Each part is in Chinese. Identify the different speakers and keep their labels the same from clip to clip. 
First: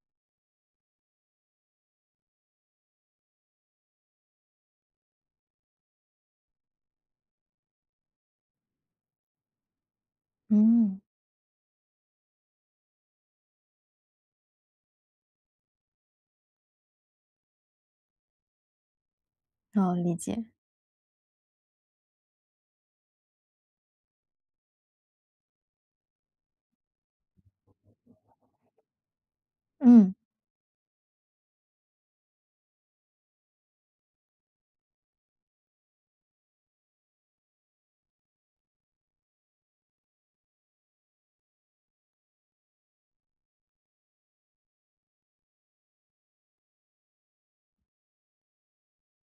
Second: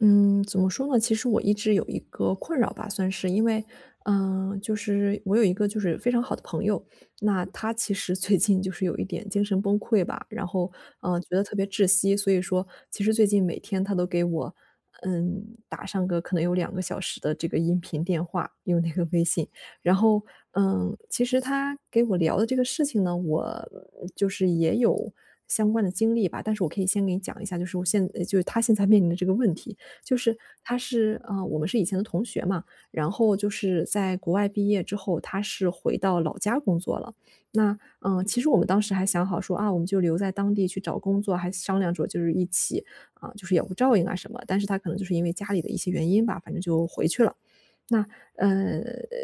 Speaker 1: 嗯，怎么说呢？其实我一直有一个困扰吧，算是，因为，就是我有一个就是非常好的朋友，那他其实最近就是有一点精神崩溃吧，然后，
Speaker 2: 嗯。
Speaker 1: 觉得特别窒息，所以说，其实最近每天他都给我，打上个可能有2个小时的这个音频电话，用那个微信，
Speaker 2: 哦，
Speaker 1: 然
Speaker 2: 理
Speaker 1: 后，
Speaker 2: 解。
Speaker 1: 其实他给我聊的这个事情呢，我就是也有。相关的经历吧，但是我可以先给你讲一下，就是就是他现在面临的这个问题，
Speaker 2: 嗯。
Speaker 1: 就是我们是以前的同学嘛，然后就是在国外毕业之后，他是回到老家工作了。那其实我们当时还想好说啊，我们就留在当地去找工作，还商量着就是一起就是有个照应啊什么。但是他可能就是因为家里的一些原因吧，反正就回去了。那，呃，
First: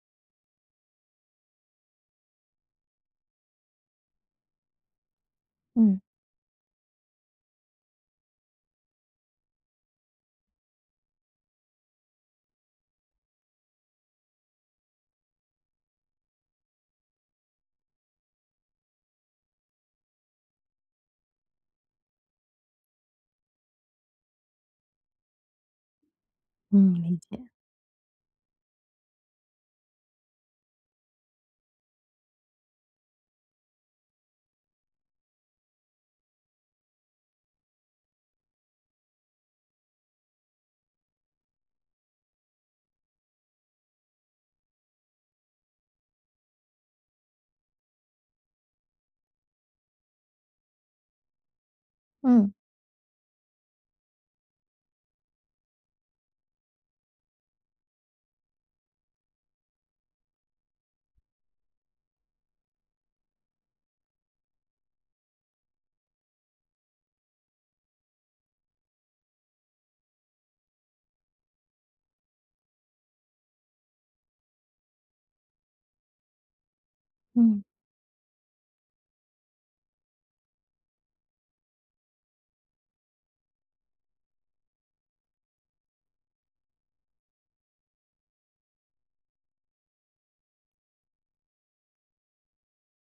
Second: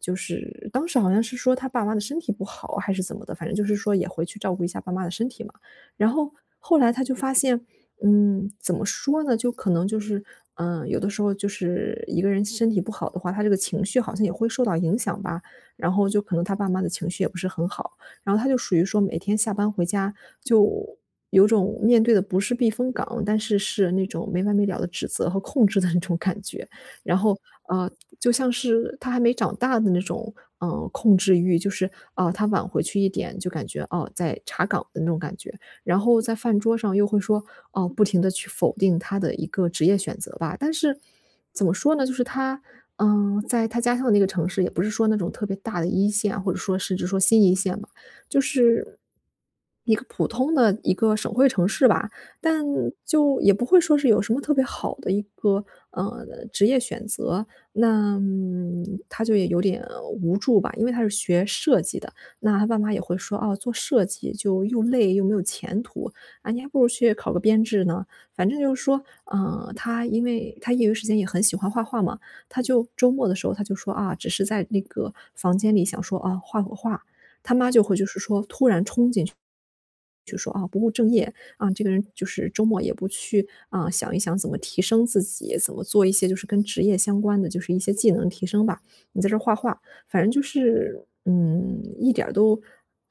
Speaker 1: 就是当时好像是说他爸妈的身体不好还是怎么的，反正就是说也回去照顾一下爸妈的身体嘛。
Speaker 2: 嗯。
Speaker 1: 然后后来他就发现，怎么说呢，就可能就是，有的时候就是一个人身体不好的话，他这个情绪好像也会受到影响吧。然后就可能他爸妈的情绪也不是很好，然后他就属于说每天下班回家就有种面对的不是避风港，但是是那种没完没了的指责和控制的那种感觉。
Speaker 2: 嗯，理
Speaker 1: 然后，
Speaker 2: 解。
Speaker 1: 呃，就像是他还没长大的那种，控制欲，就是，啊，他晚回去一点就感觉，哦，在查岗的那种感觉。然后在饭桌上又会说，哦，不停的去否定他的一个职业选择吧。但是怎么说呢，就是他，在他家乡的那个城市，也不是说那种特别大的一线啊，或者说甚至说新一线吧，就是一个普通的一个省会城市吧。
Speaker 2: 嗯。
Speaker 1: 但就也不会说是有什么特别好的一个，呃，职业选择。那，他就也有点无助吧，因为他是学设计的，那他爸妈也会说：“哦，做设计就又累又没有前途，啊，你还不如去考个编制呢。”反正就是说，他因为他业余时间也很喜欢画画嘛，他就周末的时候他就说：“啊，只是在那个房间里想说，啊，画会画。”他
Speaker 2: 嗯。
Speaker 1: 妈就会就是说突然冲进去就说啊不务正业啊，这个人就是周末也不去啊想一想怎么提升自己，怎么做一些就是跟职业相关的，就是一些技能提升吧。你在这儿画画，反正就是一点儿都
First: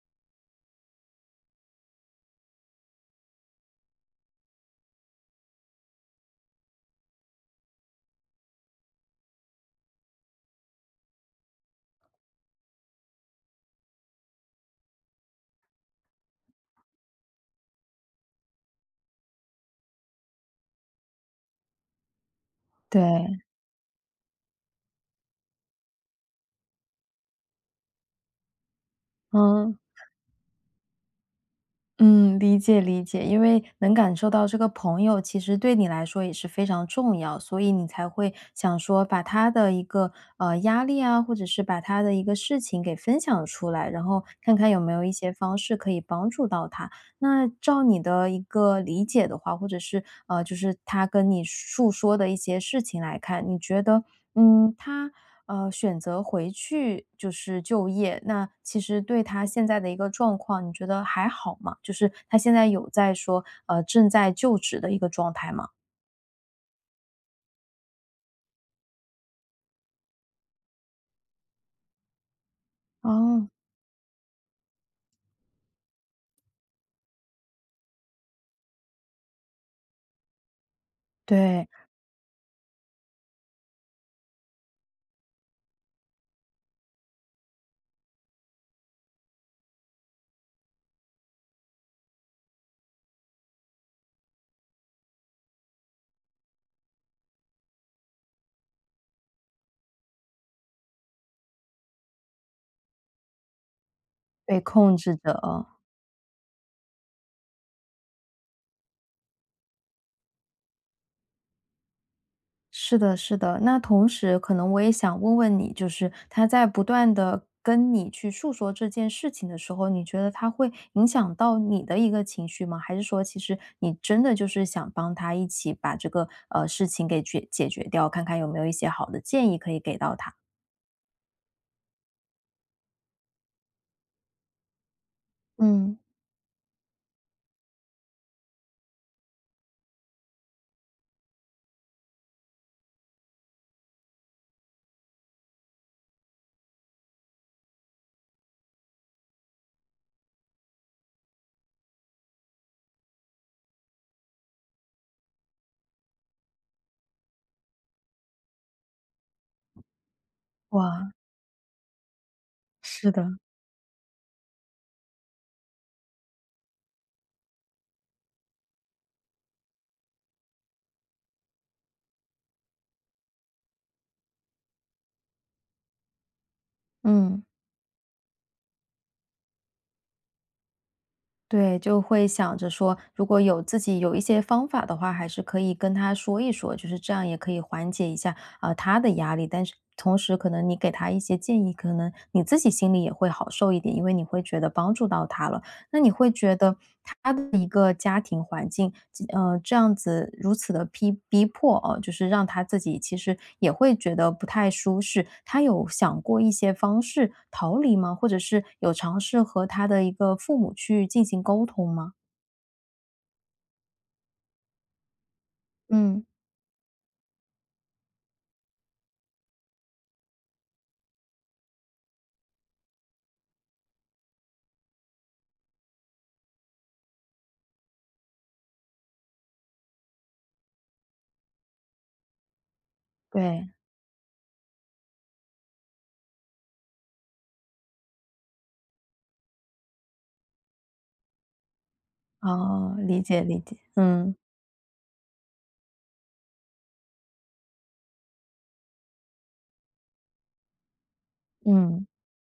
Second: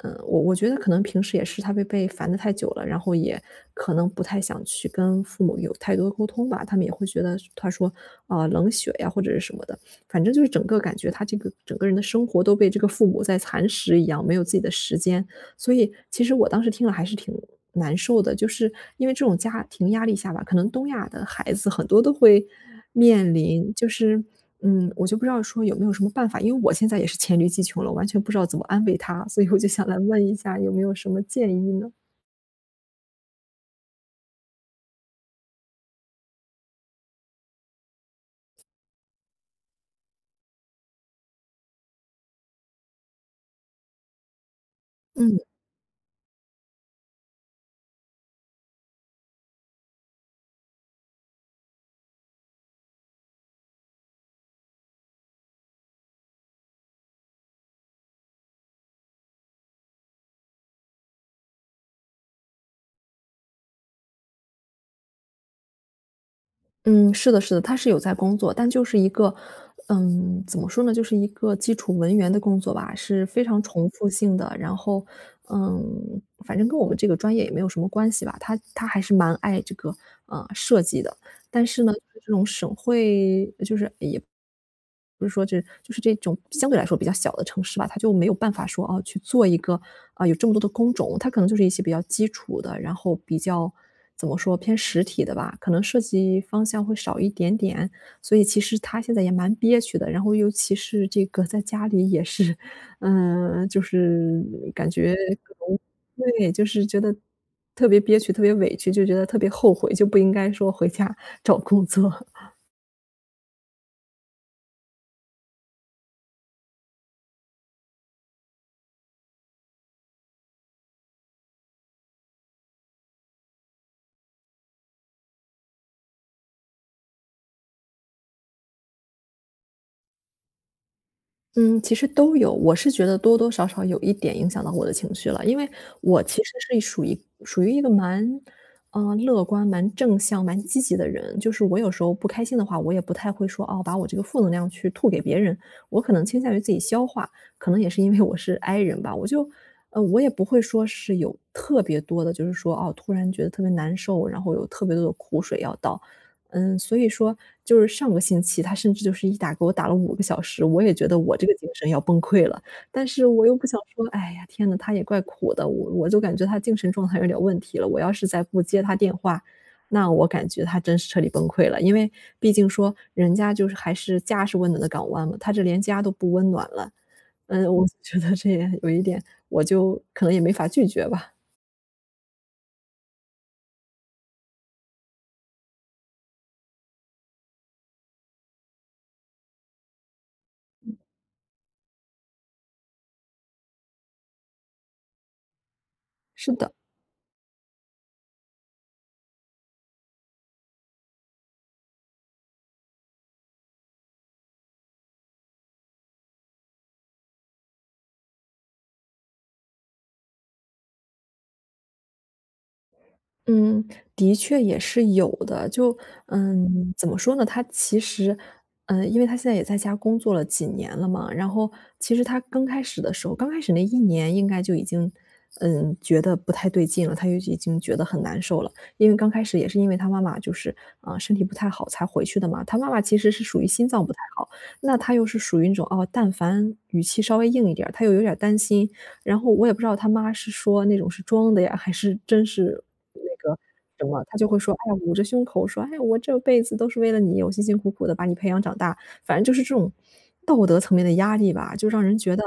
Speaker 1: 我觉得可能平时也是他被烦的太久了，然后也可能不太想去跟父母有太多沟通吧，他们也会觉得他说冷血呀或者是什么的，反正就是整个感觉他这个整个人的生活都被这个父母在蚕食一样，没有自己的时间，所以其实我当时听了还是挺难受的，就是因为这种家庭压力下吧，可能东亚的孩子很多都会面
Speaker 2: 对。
Speaker 1: 临，就是我就不知道说有没有什么办法，因为我现在也是黔驴技穷了，完全不知道怎么安慰他，所以我就
Speaker 2: 嗯。
Speaker 1: 想来问一下有没有什么建议呢？
Speaker 2: 嗯，理解理解。因为能感受到这个朋友其实对你来说也是非常重要，所以你才会想说把他的一个，压力啊，或者是把他的一个事情给分享出来，然后看看有没有一些
Speaker 1: 嗯。
Speaker 2: 方式可以帮助到他。那照你的一个理解的话，或者是，就是他跟你诉说的一些事情来看，你觉得他选择回去就是就业，那其实对他现在的一个状况，你觉得还好吗？就是他现在有在说正在就职的一个状态吗？
Speaker 1: 嗯，是的是的，他是有在工作，但就是一个，怎么说呢，就是一个基础文员的工作吧，是非
Speaker 2: 哦。
Speaker 1: 常重复性的。然后，嗯，反正跟我们这个专业也没有什么关系吧。他还是蛮爱这个，设计的。但
Speaker 2: 对。
Speaker 1: 是呢，就是这种省会就是也不是说这就是这种相对来说比较小的城市吧，它就没有办法说，哦，去做一个，啊，有这么多的工种，它可能就是一些比较基础的，然后比较怎么说，偏实体的吧，可能设计方向会少一点点。所以其实他现在也蛮憋屈的，然后尤其是这个在家里也是就是
Speaker 2: 被
Speaker 1: 感
Speaker 2: 控
Speaker 1: 觉
Speaker 2: 制着。
Speaker 1: 可
Speaker 2: 嗯。
Speaker 1: 能对，就是觉得特别憋屈、特别委屈，就觉得特别后悔，就不应该说回家找工作。
Speaker 2: 是的，是的。那同时，可能我也想问问你，就是他在不断的跟你去诉说这件事情的时候，你觉得他会影响到你的一个情绪吗？还是说其实你真的就是想帮他一起把这个，事情给解决掉，看看有没有一些好的建议可以给到他？
Speaker 1: 嗯，其实都有，我是觉得多多少少有一点影响到我的情绪了，因为
Speaker 2: 嗯。
Speaker 1: 我其实是属于一个蛮，乐观、蛮正向、蛮积极的人。就是我有时候不开心的话，我也不太会说，哦，把我这个负能量去吐给别人，我可能倾向于自己消化。可能也是因为我是 I 人吧，我就，我也不会说是有特别多的，就是说，哦，突然觉得特别难受，然后有特别多的苦水要倒。所以说就是上个星期，他甚至就是一打给我打了5个小时，我也觉
Speaker 2: 哇。
Speaker 1: 得我这个精神要崩溃了。但
Speaker 2: 是
Speaker 1: 是
Speaker 2: 的。
Speaker 1: 我又不想说，哎呀，天呐，他也怪苦的，我就感觉他精神状态有点问题了，我要是再不接他电话，那我感觉他真是彻底崩溃了。因为毕竟说人家就是还是家是温暖的港湾嘛，他这连家都不温暖了，
Speaker 2: 嗯。
Speaker 1: 我觉得这也有一点，我就可能也没法拒绝吧。
Speaker 2: 对，就会想着说，如果有自己有一些方法的话，还是可以跟他说一说，就是这样也可以缓解一下他的压力。但是同时，可能你给他一些建议，可能你自己心里也会好受一点，因为你会觉得帮助到他了。那你会
Speaker 1: 是
Speaker 2: 觉
Speaker 1: 的。
Speaker 2: 得他的一个家庭环境，这样子如此的逼迫啊，就是让他自己其实也会觉得不太舒适。他有想过一些方式逃离吗？或者是有尝试和他的一个父母去进行沟通吗？
Speaker 1: 嗯，的确也是有的。就
Speaker 2: 嗯。
Speaker 1: 嗯。怎么说呢？他其实因为他现在也在家工作了几年了嘛，然后其实他刚开始的时候，刚开始那一年应该就已经，觉得不太对劲了，他就已经觉得很难受了。因为刚开始也是因为他妈妈就是，啊，身体不太好才回去的嘛，他妈妈其实是属于
Speaker 2: 对。
Speaker 1: 心脏不太好，那他又是属于那种，哦，但凡语气稍微硬一点儿他又有点儿担心然后我也不知道他妈是说那种是装的呀，还是真是
Speaker 2: 哦，理
Speaker 1: 那
Speaker 2: 解
Speaker 1: 个
Speaker 2: 理解。
Speaker 1: 什么，
Speaker 2: 嗯。
Speaker 1: 他就会说，哎呀，捂着胸口说：“哎呀，我这辈子都是为了你，我辛辛苦苦的把你培养长大。”反正就是这种道德层面的压力吧，就让
Speaker 2: 嗯。
Speaker 1: 人觉得，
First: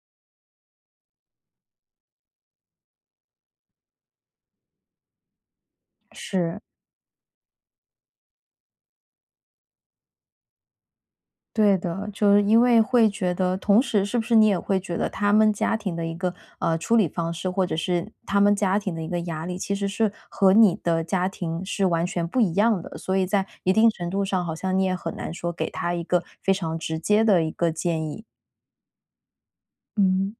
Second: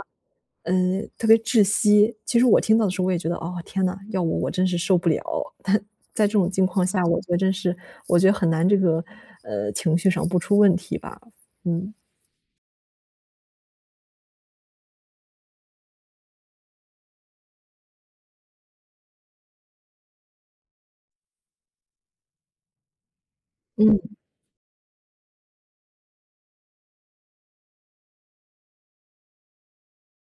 Speaker 1: 特别窒息。其实我听到的时候我也觉得，哦，天呐，要我我真是受不了。但在这种
Speaker 2: 是。
Speaker 1: 境况下，我觉得真是我觉得很难这个，情绪上不出问题吧，
Speaker 2: 对
Speaker 1: 嗯。
Speaker 2: 的，就是因为会觉得，同时是不是你也会觉得他们家庭的一个处理方式，或者是他们家庭的一个压力，其实是和你的家庭是完全不一样的，所以在一定程
Speaker 1: 嗯。
Speaker 2: 度上，好像你也很难说给他一个非常直接的一个建议。嗯。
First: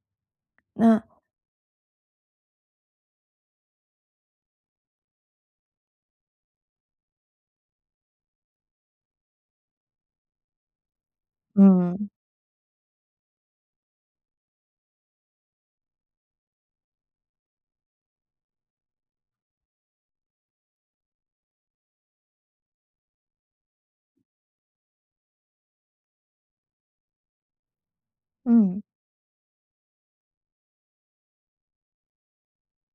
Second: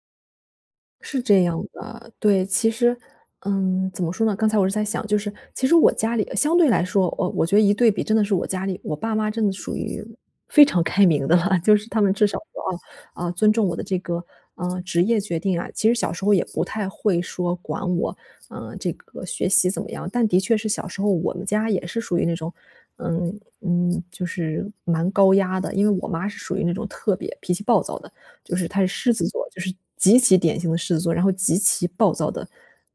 Speaker 2: 那。
Speaker 1: 是这样的，对，其实，怎么说呢？刚才我是在想，就是其实我家里相对来说，我觉得一对比，真的是我家里，我爸妈真的属于非常开明的了，就是他
Speaker 2: 嗯。
Speaker 1: 们至少说尊重我的这个职业决定啊。其实小时候也不太会说管我，这个学习怎么样，但的确是小时候我们家也是属于那种。就是蛮高压的，因为我妈是属于那种特别脾气暴躁的，就是他
Speaker 2: 嗯。
Speaker 1: 是狮子座，就是极其典型的狮子座，然后极其暴躁的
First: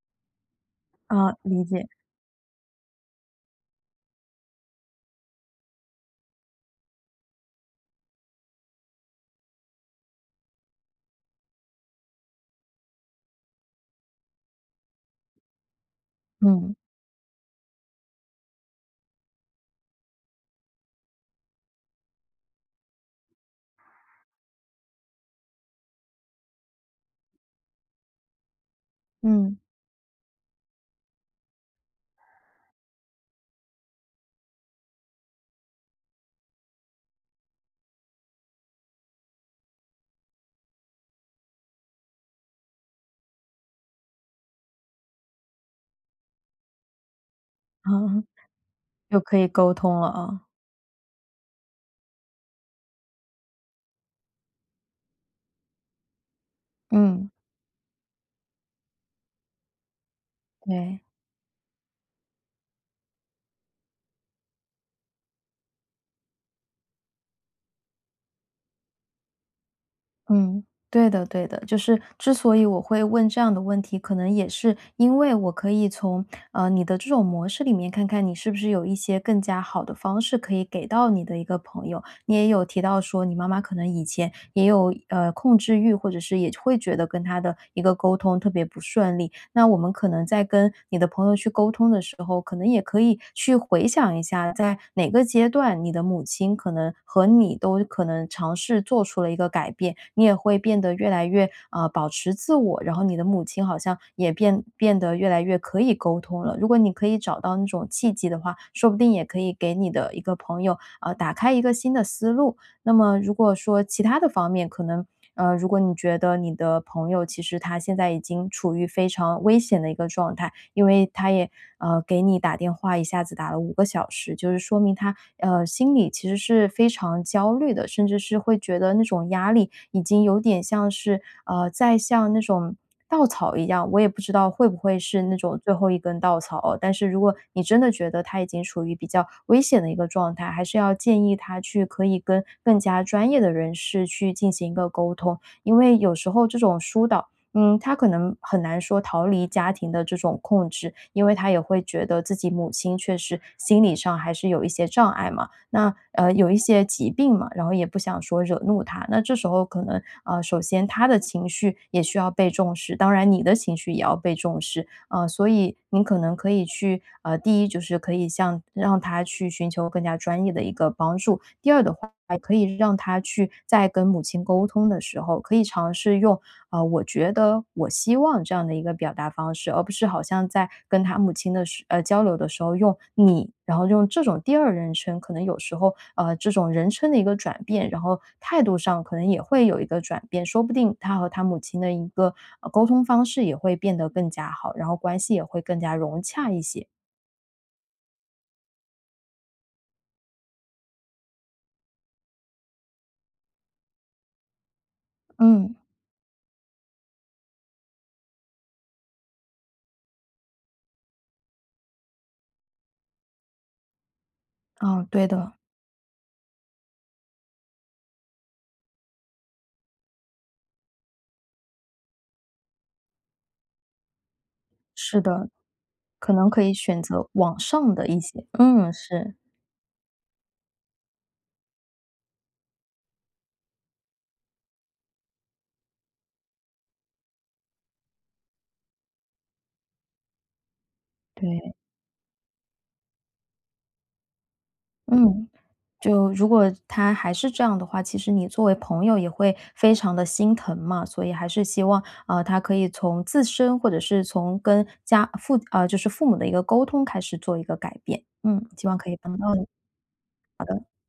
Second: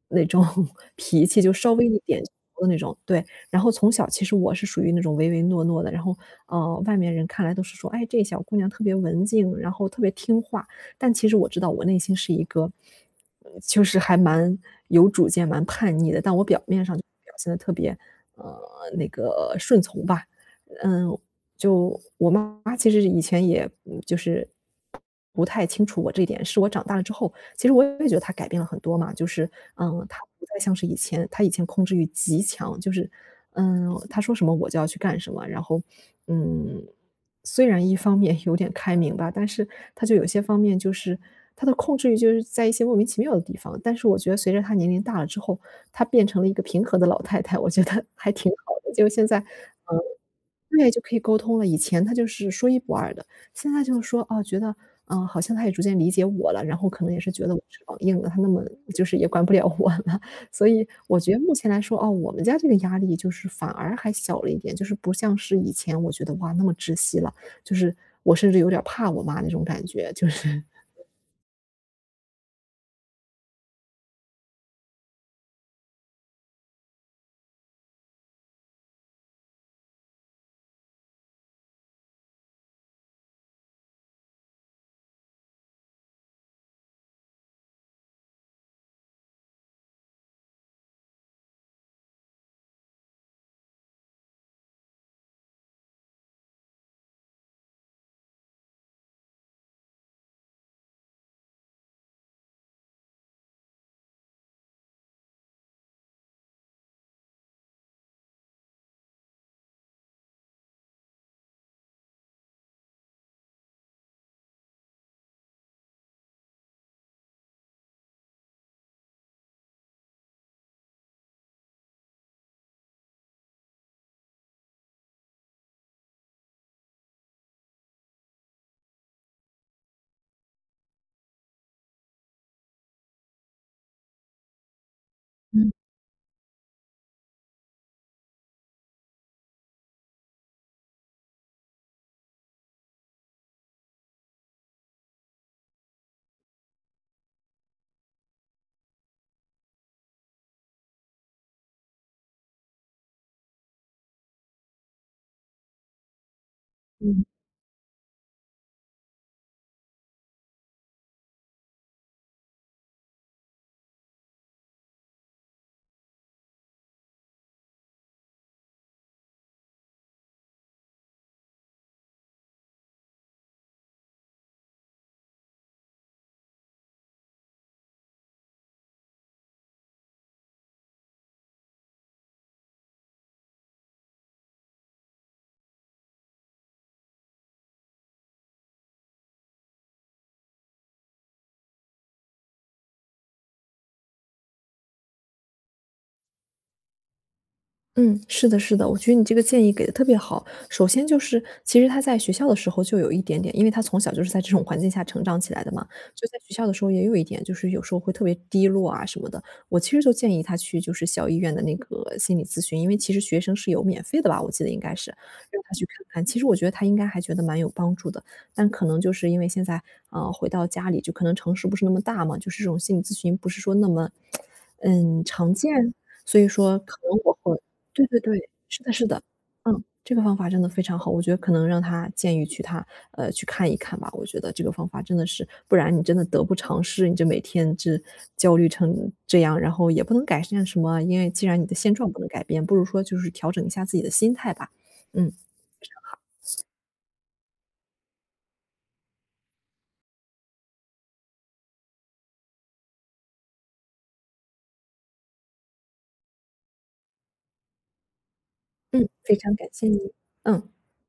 Speaker 1: 那种 脾
Speaker 2: 啊，
Speaker 1: 气，就
Speaker 2: 理
Speaker 1: 稍
Speaker 2: 解。
Speaker 1: 微一点的那种。对，然后从小其实我是属于那种唯唯诺诺的，然后，外面人看来都是说，哎，这小姑娘特别文静，然后特别听话，但其实我知道我内心是一个，就是还蛮有主见、蛮叛逆的，但我表
Speaker 2: 嗯。
Speaker 1: 面上就表现的特别，呃，那个顺从吧。嗯，就我妈妈其实以前也就是不太清楚我这一点，是我长大了之后，其实我也觉得她改变了很多嘛，就是
Speaker 2: 嗯。
Speaker 1: 嗯，她不再像是以前，她以前控制欲极强，就是嗯，她说什么我就要去干什么，然后嗯，虽然一方面 有点开明吧，但是她就有些方面就是她的控制欲就是在一些莫名其妙的地方，但是我觉得随着她年龄大了之后，她变成了一个平和的老太太，我觉
Speaker 2: 啊，
Speaker 1: 得 还挺好的。就
Speaker 2: 又
Speaker 1: 现
Speaker 2: 可
Speaker 1: 在，
Speaker 2: 以沟
Speaker 1: 嗯
Speaker 2: 通了啊。
Speaker 1: 对，就可以沟通了。以前她就是说一不二的，现在就是说，哦，觉得，嗯，好像她也逐渐理解我了，然后可能也
Speaker 2: 嗯。
Speaker 1: 是觉得我翅膀硬了，她那么就是也管不了我了。所以
Speaker 2: 对。
Speaker 1: 我觉得目前来说，哦，我们家这个压力就是反而还小了一点，就是不像是以前我觉得，哇，那么窒息了，就是我甚至有点儿怕我妈那种感觉，就
Speaker 2: 嗯，
Speaker 1: 是
Speaker 2: 对的对的。就是之所以我会问这样的问题，可能也是因为我可以从，你的这种模式里面看看你是不是有一些更加好的方式可以给到你的一个朋友。你也有提到说你妈妈可能以前也有，控制欲，或者是也会觉得跟她的一个沟通特别不顺利。那我们可能在跟你的朋友去沟通的时候，可能也可以去回想一下，在哪个阶段你的母亲可能和你都可能尝试做出了一个改变，你也会变得越来越保持自我，然后你的母亲好像也变得越来越可以沟通了。如果你可以找到那种契机的话，说不定也可以给你的一个朋友打开一个新的思路。那么如果说其他的方面，可能如果你觉得你的朋友其实他现在已经处于非常危险的一个状态，因为他也给你打电话，一下子打了5个小时，就是说明他心里其实是非常焦虑的，甚至是会觉得那种压力已经有点像是在向那种。稻草一样，我也不知道会不会是那种最后一根稻草哦。但是如果你真的觉得他已经处于比较危险的一个状态，还是要建议他去可以跟更加专业的人士去进行一个沟通，因为有时候这种疏导。嗯，他可能很难说逃离家庭的这种控制，因为他也会觉得自己母亲确实心理上还是有一些障碍嘛。那有一些 疾
Speaker 1: 嗯。
Speaker 2: 病嘛，然后也不想说惹怒他。那这时候可能首先他的情绪也需要被重视，当然你的情绪也要被重视。所以你可能可以去第一就是可以向让他去寻求更加专业的一个帮助。第二的话，可以让他去在跟母亲沟通的时候，可以尝试用我觉得我希望这样的一个表达方式，而不是好像在跟他母亲的时交流的时候用你，然后用这种第二人称，可能有时候这种人称的一个转变，然后态度上可能也会有一个转变，说不定他和他母亲的一个沟通方式也会变得更加好，然后关系也会更加融洽一些。
Speaker 1: 嗯，是的，是的，我觉得你这个建议给的特别好。首先就是，其实他在学校的时候就有一点点，因为他从小就是在这种环境下成长起来的
Speaker 2: 嗯。
Speaker 1: 嘛，就在学校的时候也有一点，就是有时候会特别低落啊什么的。我其实就建议他去就是小医院的那个心理咨询，因为其实学生是有免费的吧，我记得应该
Speaker 2: 啊，
Speaker 1: 是
Speaker 2: 对的。
Speaker 1: 让他去看看。其实我觉得他应该还觉得蛮有帮助的，但可能就是因为现在回到家里，就可能城市不是那么大嘛，就是这种心理咨询不是说那么
Speaker 2: 是
Speaker 1: 嗯
Speaker 2: 的，
Speaker 1: 常见，
Speaker 2: 可
Speaker 1: 所以
Speaker 2: 能可以
Speaker 1: 说可
Speaker 2: 选
Speaker 1: 能
Speaker 2: 择
Speaker 1: 我
Speaker 2: 网
Speaker 1: 会。
Speaker 2: 上的
Speaker 1: 对
Speaker 2: 一
Speaker 1: 对
Speaker 2: 些，
Speaker 1: 对，是
Speaker 2: 嗯，
Speaker 1: 的是的，
Speaker 2: 是。
Speaker 1: 嗯，这个方法真的非常好，我觉得可能让他建议去他去看一看吧，我觉得这个方法真的是，不然你真的得不偿失，你就每天这焦虑成这样，然后也不能改善什么，因为既然你
Speaker 2: 对。
Speaker 1: 的现状不能改变，不如说就是调整一下自己的心态吧。嗯，
Speaker 2: 嗯。就如果他还是这样的话，其实你作为朋友也会非常的心疼嘛，所以还是希望，啊，他可以从自身或者是从跟就是父母的一个沟通开始做一个改变。嗯，希望
Speaker 1: 嗯，
Speaker 2: 可以
Speaker 1: 非
Speaker 2: 帮到
Speaker 1: 常
Speaker 2: 你。
Speaker 1: 感谢你，嗯。